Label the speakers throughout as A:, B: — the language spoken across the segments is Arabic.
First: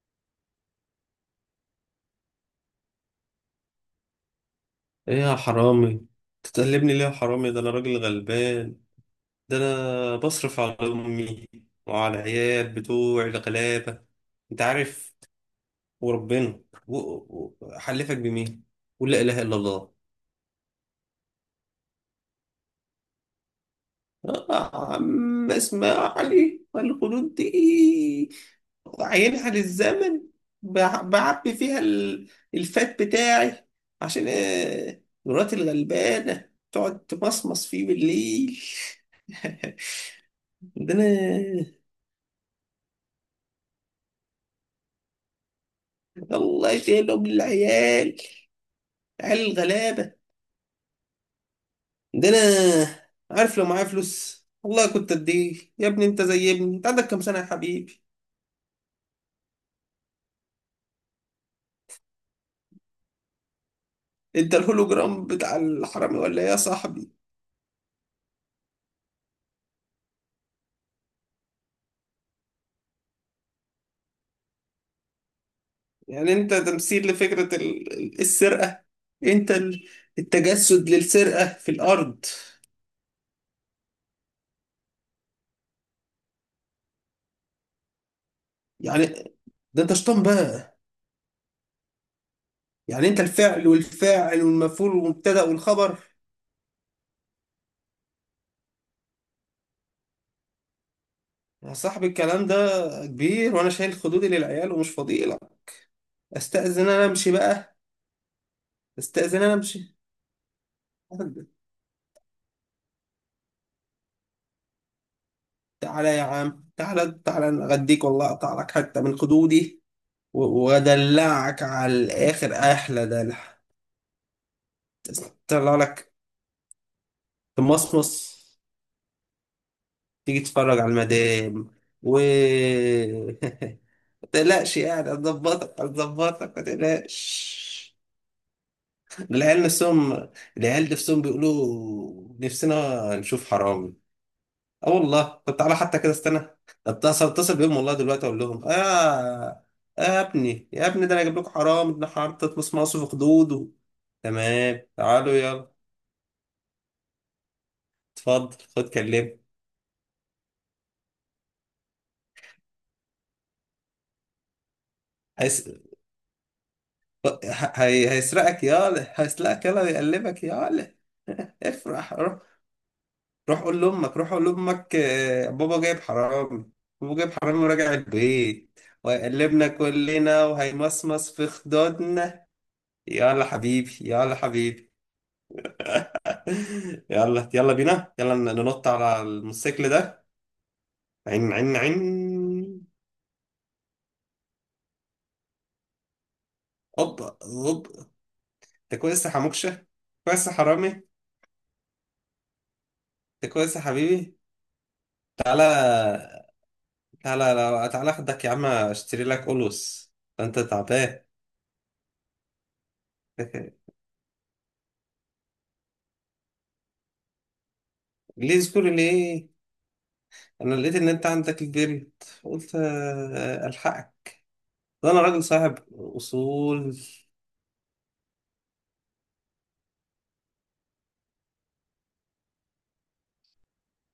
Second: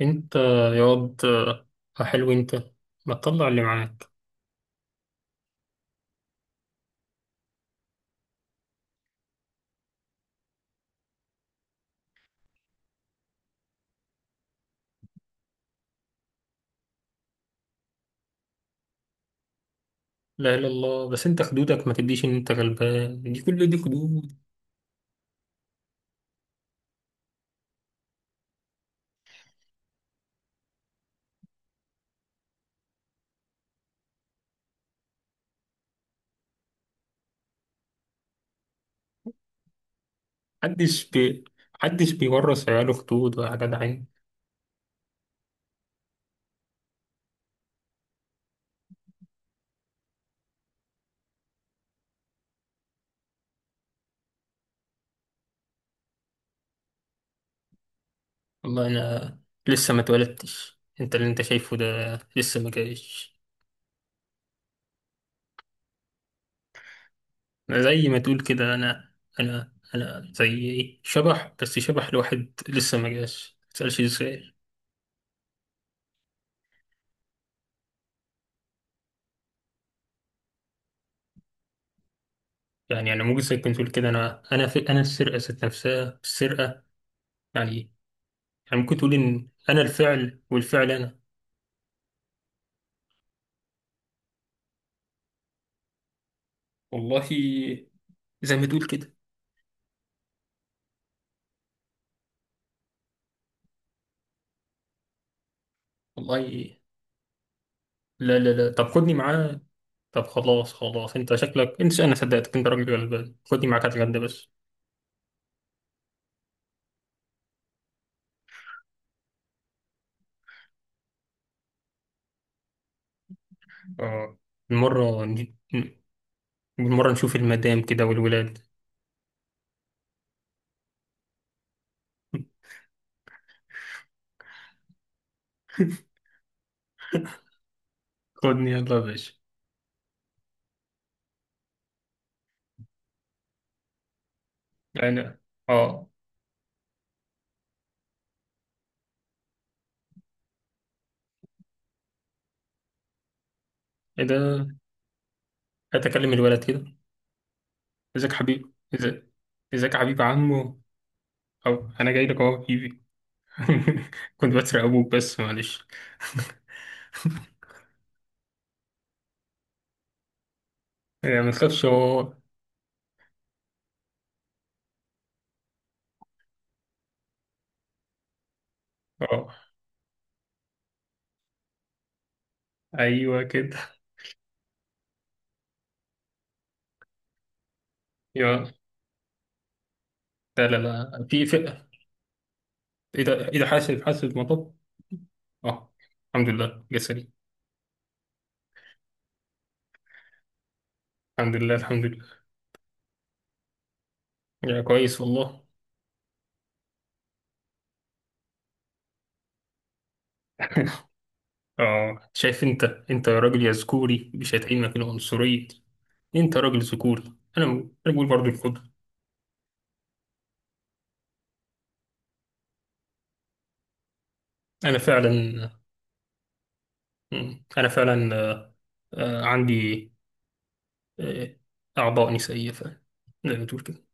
A: انت يا واد، حلو انت. ما تطلع اللي معاك؟
B: ايه يا حرامي؟ تتقلبني ليه يا حرامي؟ ده انا راجل غلبان، ده انا بصرف على امي وعلى العيال بتوعي الغلابه، انت عارف وربنا. حلفك بمين؟ قول لا اله الا الله.
A: لا اله الا الله، بس انت خدودك ما تديش ان انت غلبان. دي كل دي خدود.
B: عم اسمع. علي والخدود دي عينها للزمن. بعبي فيها الفات بتاعي عشان مراتي الغلبانه تقعد تمصمص فيه بالليل. عندنا
A: محدش بي محدش بيورث عياله خدود ولا حاجة، عين.
B: الله يشيلهم للعيال، عيال الغلابة عندنا. عارف لو معايا فلوس والله كنت اديه. يا ابني انت زي ابني، انت عندك كام سنة يا حبيبي؟
A: والله انا لسه ما اتولدتش. انت اللي انت شايفه ده لسه ما جايش.
B: انت الهولوجرام بتاع الحرامي ولا ايه يا صاحبي؟
A: أنا زي ما تقول كده، انا زي ايه، شبح. بس شبح لواحد لسه ما جاش، ما تسألش ازاي.
B: يعني انت تمثيل لفكرة السرقة، انت التجسد للسرقة في الارض.
A: يعني انا ممكن، زي كنت تقول كده، انا في انا السرقة ذات نفسها، السرقة يعني يعني ممكن
B: يعني
A: تقول إن أنا
B: ده انت شطان
A: الفعل
B: بقى،
A: والفعل أنا.
B: يعني انت الفعل والفاعل والمفعول والمبتدأ والخبر.
A: والله زي ما تقول كده.
B: يا صاحبي الكلام ده كبير وانا شايل خدودي للعيال ومش فاضي.
A: والله،
B: استأذن انا امشي بقى،
A: لا لا لا، طب خدني
B: استأذن انا
A: معاه.
B: امشي.
A: طب خلاص خلاص، أنت شكلك، أنت، أنا صدقتك، أنت راجل غلبان. خدني معاك هتغدى بس.
B: تعالى يا عم، تعالى تعالى، أنا اغديك والله، اقطع لك حتة من خدودي وادلعك على الاخر احلى دلع،
A: آه. المرة نجي-
B: طلع لك
A: المرة نشوف المدام كده
B: تمصمص.
A: والولاد.
B: تيجي تتفرج على المدام و ما تقلقش، يعني هتظبطك هتظبطك، ما تقلقش.
A: خدني يلا يا باشا.
B: العيال نفسهم، العيال نفسهم بيقولوا نفسنا نشوف حرام. اه والله،
A: يعني.
B: طب تعالى حتى
A: آه.
B: كده استنى. اتصل بيهم، والله دلوقتي اقول لهم: يا ابني يا ابني، ده انا جايب لكم حرام ابن حرام تطمس مصر في خدوده.
A: إيه ده؟
B: تمام تعالوا يلا.
A: أتكلم الولد كده. إزيك يا
B: اتفضل
A: حبيبي؟
B: خد
A: إزيك؟
B: كلمه.
A: ازيك يا حبيب عمو؟ او انا جاي لك اهو يا حبيبي. كنت بسرق ابوك بس
B: هيس...
A: معلش.
B: هيسرقك يالا، هيسرقك يالا ويقلبك يالا.
A: يعني ما تخافش
B: افرح
A: هو.
B: روح، روح قول لامك، روح قول لامك بابا جايب حرامي، بابا جايب حرامي وراجع البيت
A: اه،
B: وهيقلبنا كلنا وهيمصمص في خدودنا.
A: ايوه
B: يلا
A: كده.
B: حبيبي يلا حبيبي. يلا يلا بينا، يلا
A: يا
B: ننط على الموتوسيكل ده.
A: لا لا لا، في
B: عين
A: في
B: عين عين!
A: ايه ده؟ ايه ده؟ حاسب حاسب، مطب. اه، الحمد لله
B: هوب
A: جسري.
B: هوب. انت كويس يا حموكشة؟ كويس يا حرامي؟
A: الحمد لله، الحمد لله.
B: انت كويس يا حبيبي؟
A: يا كويس والله.
B: تعالى تعالى لو تعالى اخدك يا عم اشتري لك قلوس، ده انت تعبان.
A: اه، شايف انت يا راجل، يا ذكوري، مش هتعينك العنصرية دي. انت راجل ذكوري. انا انا بقول برضو
B: ليه
A: الكود.
B: ذكور ليه؟ انا لقيت ان انت عندك البرد، قلت الحقك،
A: انا
B: ده انا راجل
A: فعلا.
B: صاحب اصول.
A: انا فعلا آه، عندي، آه، اعضاء نسائية فعلا، زي ما تقول كده.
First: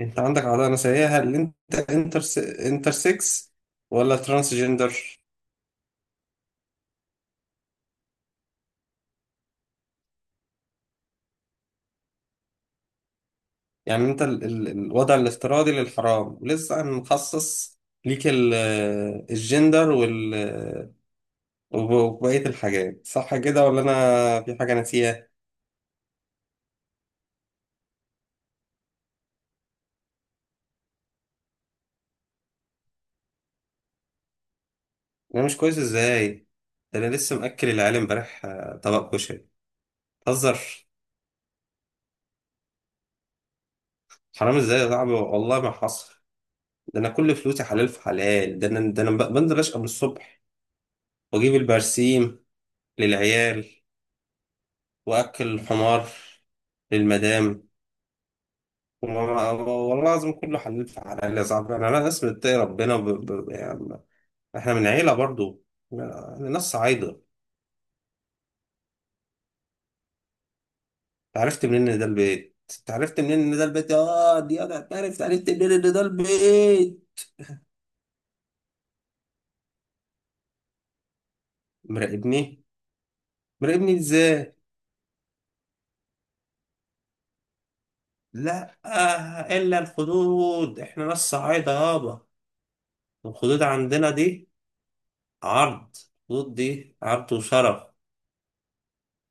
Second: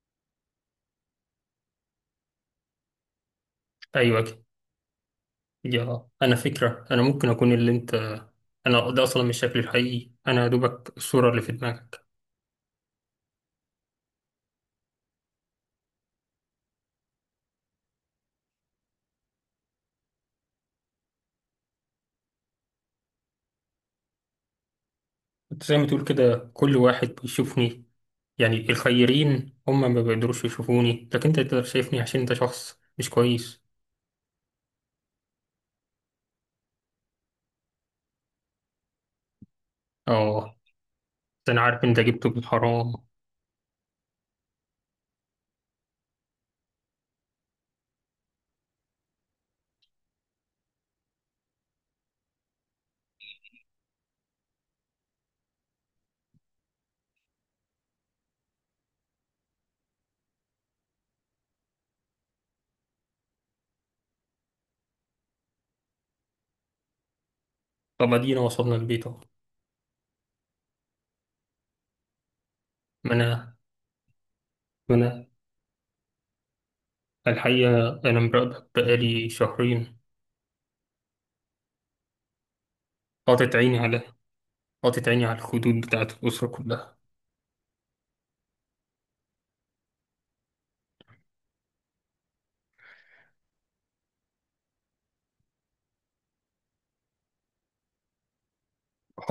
B: انت عندك عضله نسائيه؟ هل انت انتر، انتر سكس ولا
A: ايوه.
B: ترانس جندر؟
A: يا انا فكره، انا ممكن اكون اللي انت. انا ده اصلا مش شكلي الحقيقي، انا يا دوبك الصوره اللي في دماغك.
B: يعني انت ال ال الوضع الافتراضي للحرام ولسه هنخصص ليك الجندر وال وبقية الحاجات، صح كده ولا انا في حاجة ناسيها؟
A: انت زي ما تقول كده كل واحد بيشوفني. يعني الخيرين هم ما بيقدروش يشوفوني، لكن انت تقدر شايفني عشان انت شخص مش كويس.
B: انا مش كويس ازاي؟ ده انا لسه مأكل العيال امبارح طبق كشري،
A: اه،
B: تهزر؟
A: ده انا عارف انت جبته بالحرام.
B: حرام ازاي يا صاحبي؟ والله ما حصل، ده انا كل فلوسي حلال في حلال، ده انا بنزل اشقى من الصبح واجيب البرسيم للعيال واكل الحمار للمدام. والله لازم كله، حلف على العيلة يا صاحبي، يعني أنا ناس بتتقي ربنا ب... ب... يعني إحنا من عيلة برضو، يعني ناس صعايدة أنت.
A: طب ادينا وصلنا البيت اهو.
B: عرفت منين إن ده البيت؟ أنت
A: ما
B: عرفت منين
A: انا
B: إن ده البيت؟ آه دي أنا
A: ما
B: عرفت.
A: انا
B: عرفت منين إن ده البيت؟
A: الحقيقه انا مراقبك بقالي شهرين.
B: مراقبني؟
A: حاطط عيني
B: مراقبني
A: على
B: إزاي؟
A: حاطط عيني على الخدود بتاعت الاسره كلها.
B: لا آه، إلا الخدود! إحنا ناس صعايدة يابا، الخدود عندنا دي عرض، الخدود دي عرض وشرف.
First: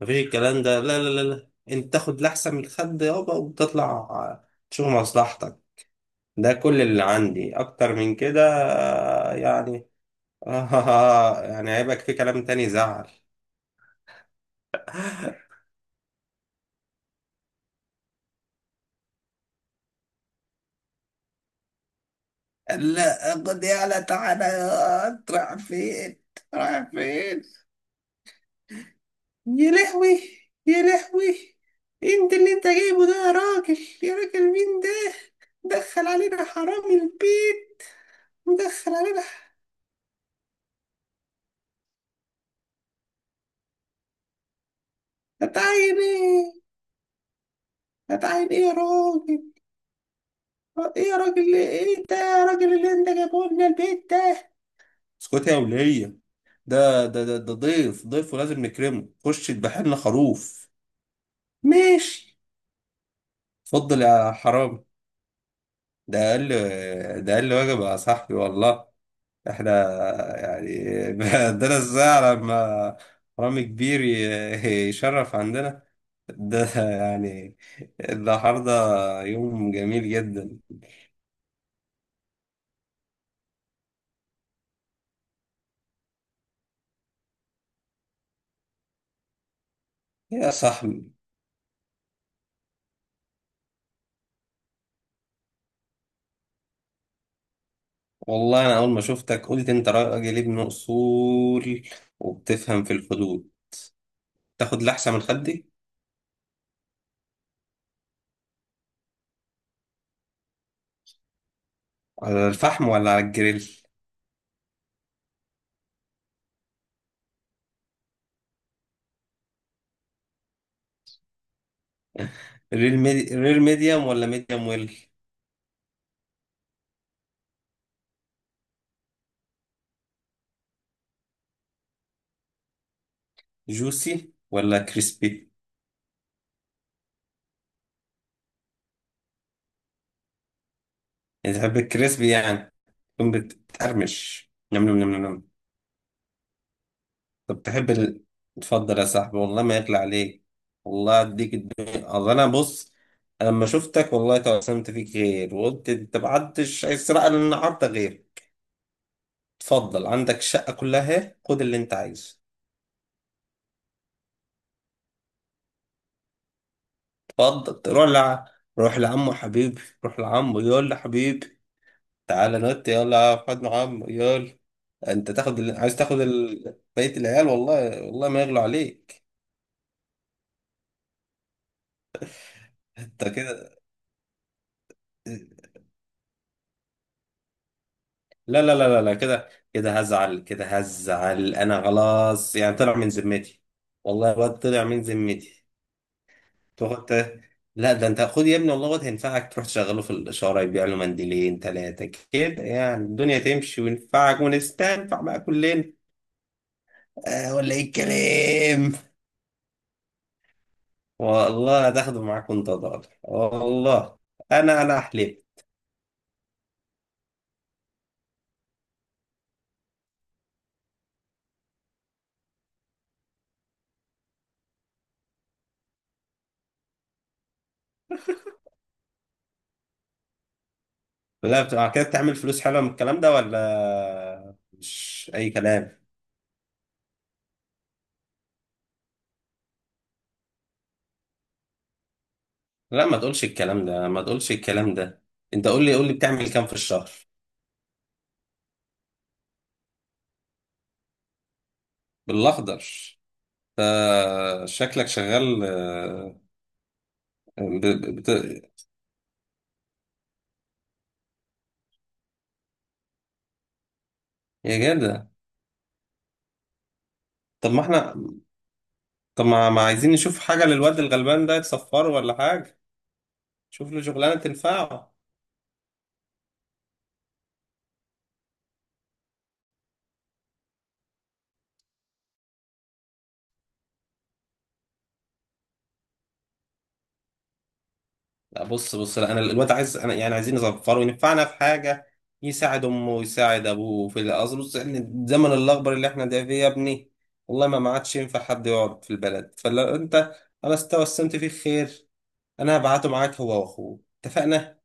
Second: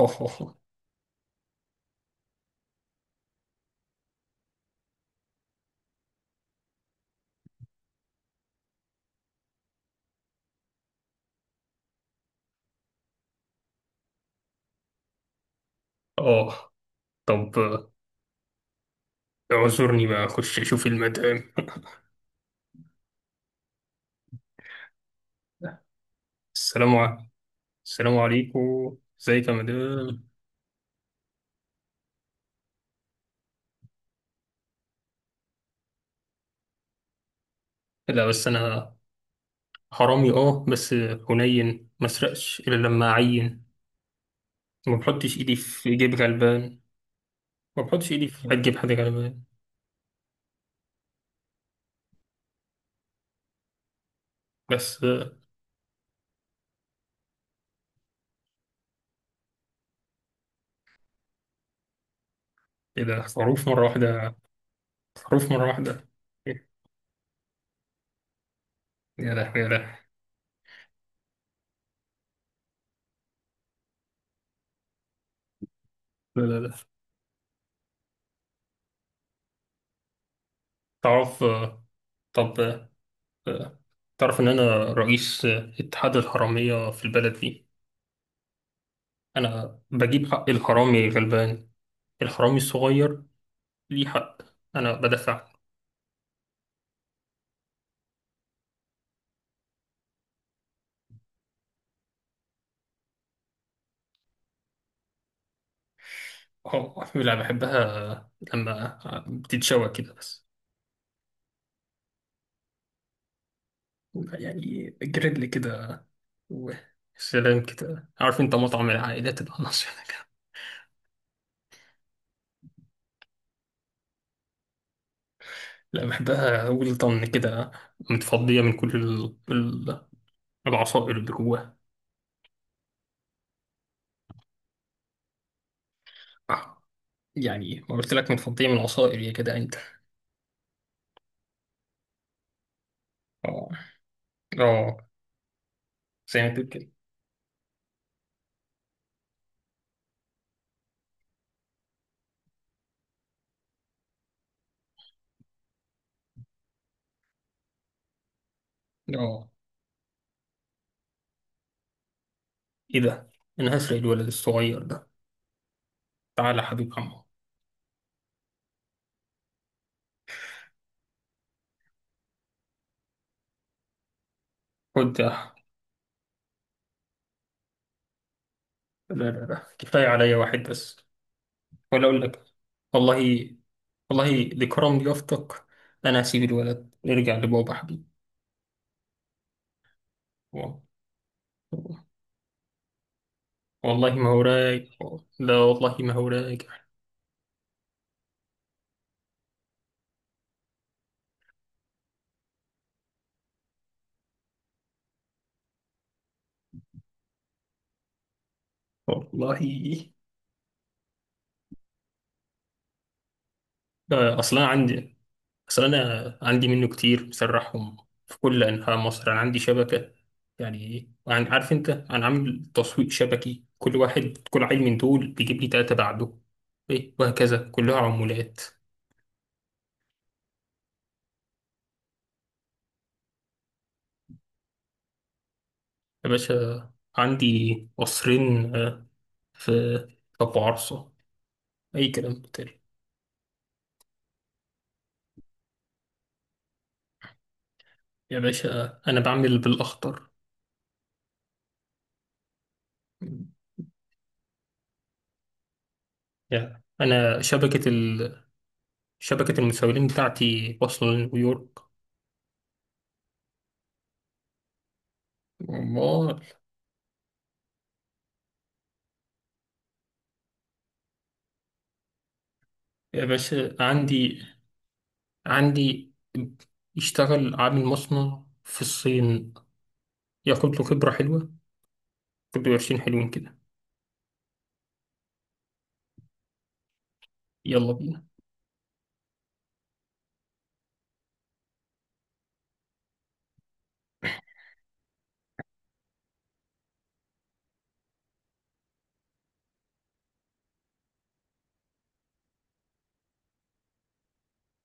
B: مفيش الكلام ده، لا لا لا لا. أنت تاخد لأحسن من الخد يابا وتطلع تشوف مصلحتك، ده كل اللي عندي. اكتر من كده يعني... آه، يعني هيبقى في كلام تاني زعل.
A: اه، طب اعذرني بقى اخش اشوف المدام.
B: لا قد يعلى، تعالى. انت رايح فين؟ رايح
A: السلام عليكم.
B: فين؟
A: السلام عليكم، ازيك يا
B: يا لهوي،
A: مدام؟
B: يا لهوي! انت اللي انت جايبه ده يا راجل، يا راجل مين ده؟ دخل علينا حرامي البيت،
A: لا بس
B: مدخل
A: انا
B: علينا.
A: حرامي اه بس هنين، ما اسرقش الا لما اعين. ما بحطش ايدي في
B: هتعين
A: جيب
B: ايه؟
A: غلبان. ما بحطش ايدي
B: هتعين
A: في
B: ايه يا
A: جيب حد غلبان.
B: راجل؟ ايه يا راجل، ايه ده يا راجل اللي انت جايبه لنا البيت ده؟
A: بس.
B: اسكت يا ولية، ده ضيف، ضيف ولازم نكرمه، خش اذبح لنا خروف. ماشي،
A: ايه ده؟ خروف مره
B: اتفضل يا
A: واحده؟
B: حرامي.
A: خروف مره واحده؟
B: ده اقل،
A: إيه؟
B: ده اقل واجب يا صاحبي والله.
A: يا ده يا
B: احنا
A: ده.
B: يعني عندنا الساعة لما حرامي كبير يشرف عندنا،
A: لا لا
B: ده
A: لا.
B: يعني النهارده يوم جميل جدا.
A: تعرف آه، طب، آه، تعرف ان انا رئيس، اتحاد الحراميه في البلد دي. انا بجيب حق
B: يا
A: الحرامي
B: صاحبي
A: غلبان، الحرامي الصغير ليه حق. انا بدافع.
B: والله انا اول ما شفتك قلت انت راجل ابن اصول وبتفهم في الحدود. تاخد لحسة من خدي؟
A: اه، لا بحبها لما بتتشوى كده بس.
B: على الفحم ولا على الجريل؟
A: يعني جريل كده، و سلام كده. عارف انت مطعم العائلات العناصر ده كده.
B: رير ميدي... رير ميديوم ولا ميديوم ويل؟
A: لا بحبها ولطن كده، متفضية من كل العصائر اللي جواها.
B: جوسي ولا كريسبي؟
A: آه. يعني ما قلت لك متفضية من العصائر يا كده انت.
B: يعني تحب الكريسبي، يعني تكون
A: اه
B: بتقرمش نم نم
A: اه،
B: نم نم؟
A: زي ما تقول كده.
B: طب تحب ال... اتفضل يا صاحبي والله ما يطلع عليك، والله اديك الدنيا. اصل انا بص، أنا لما شفتك والله توسمت فيك غير وقلت انت ما حدش هيسرق لنا النهارده غير.
A: اه.
B: اتفضل عندك الشقه كلها اهي، خد اللي انت عايزه.
A: ايه ده؟ انا هسرق الولد الصغير ده. تعالى يا حبيب عمو.
B: اتفضل روح لع... روح لعمه حبيبي، روح لعمه يقول له حبيبي. تعالى نوت يلا، يا احمد محمد يلا.
A: خد.
B: انت تاخد ال... عايز تاخد ال... بقية العيال، والله والله ما يغلو
A: لا
B: عليك.
A: لا لا، كفاية عليا واحد بس. ولا أقول لك،
B: انت
A: والله،
B: كده...
A: والله لكرم ضيافتك، أنا هسيب الولد، نرجع لبابا حبيبي.
B: لا لا لا لا لا، كده كده هزعل، كده
A: و-
B: هزعل، انا
A: و-
B: خلاص يعني طلع من ذمتي،
A: والله ما
B: والله
A: هو
B: الواد طلع
A: رايق.
B: من
A: لا
B: ذمتي.
A: والله ما هو رايق.
B: تاخد ت- لا ده انت خد يا ابني، والله الواد هينفعك، تروح تشغله في الاشاره، يبيع له منديلين ثلاثه كده، يعني الدنيا تمشي وينفعك ونستنفع بقى كلنا، آه، ولا ايه الكلام؟
A: والله.
B: والله هتاخده معاك وانت ضالع، والله
A: لا، أصل أنا
B: انا
A: عندي،
B: احلف.
A: أصل أنا عندي منه كتير، بسرحهم في كل أنحاء مصر. أنا عندي شبكة. يعني إيه، عارف أنت، أنا عامل تسويق شبكي، كل واحد، كل عيل من دول بيجيب لي تلاتة بعده، إيه، وهكذا كلها عمولات.
B: لا بتبقى كده؟ بتعمل فلوس حلوه من الكلام ده ولا مش اي كلام؟
A: يا باشا، عندي قصرين، في في أبو عرصة، أي كلام تاني.
B: لا ما تقولش الكلام ده، ما تقولش الكلام ده، انت قول لي، قول لي بتعمل كام في الشهر؟
A: يا باشا، أنا بعمل بالأخطر.
B: بالاخضر؟ شكلك شغال
A: يا أنا
B: ب-
A: شبكة
B: ب- بت...
A: ال... شبكة المسؤولين بتاعتي واصلة لنيويورك.
B: يا جدع!
A: أمال.
B: طب ما احنا، طب ما عايزين نشوف حاجه للواد الغلبان ده، يتصفره ولا حاجه،
A: يا باشا
B: شوف له شغلانه
A: عندي
B: تنفعه.
A: عندي يشتغل عامل مصنع في الصين، ياخد له خبرة حلوة، كل و20 حلوين كده. يلا بينا.
B: لا بص بص، لا انا الواد عايز، انا يعني عايزين نظفره وينفعنا في حاجه، يساعد امه ويساعد ابوه في الاصل. بص إن الزمن الاخضر اللي احنا ده فيه يا ابني والله ما عادش ينفع حد يقعد في البلد. فلو انت، انا استوسمت فيه خير، انا هبعته معاك هو واخوه، اتفقنا؟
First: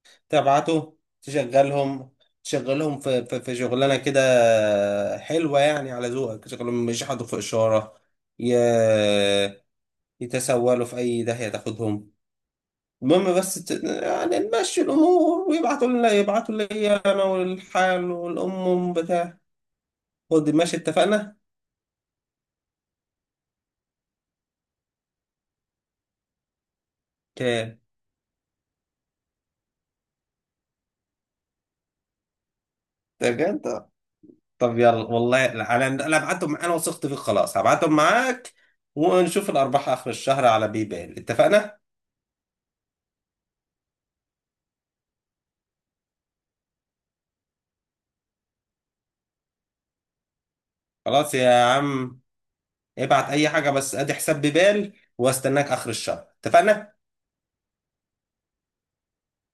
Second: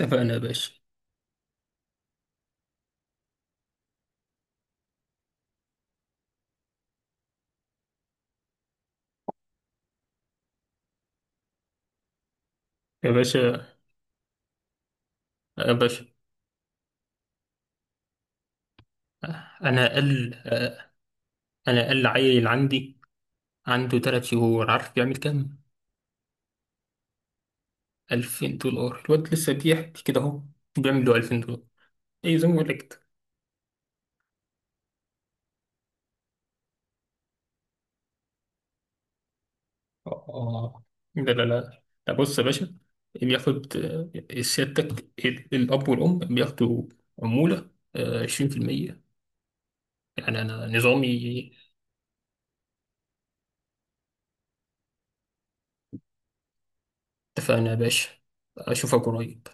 A: اتفقنا يا باشا.
B: تبعته تشغلهم، تشغلهم في شغلانه كده حلوه يعني على ذوقك، تشغلهم مش يحطوا في اشاره ي- يتسولوا في اي داهيه تاخدهم.
A: يا
B: المهم بس
A: باشا،
B: ت... يعني نمشي الأمور،
A: يا
B: ويبعتوا
A: باشا،
B: لنا، يبعتوا لي أنا والحال والأم بتاع.
A: أنا أقل
B: خد ماشي، اتفقنا؟
A: أنا أقل عيل عندي عنده 3 شهور، عارف بيعمل كام؟
B: اوكي.
A: $2,000. الواد لسه بيحكي كده أهو بيعمل له $2,000. إيه، زي ما بقول لك كده.
B: ده بجد؟ طب يلا والله، أنا هبعتهم معاك، أنا وثقت فيك خلاص، هبعتهم معاك ونشوف الأرباح آخر الشهر على
A: اه،
B: بيبال،
A: لا لا
B: اتفقنا؟
A: لا لا، بص يا باشا، بياخد، سيادتك الأب والأم بياخدوا عمولة، 20%، يعني أنا نظامي.
B: خلاص يا عم، ابعت أي حاجة بس أدي حساب بيبال وأستناك آخر الشهر، اتفقنا؟
A: اتفقنا يا باشا، أشوفك قريب.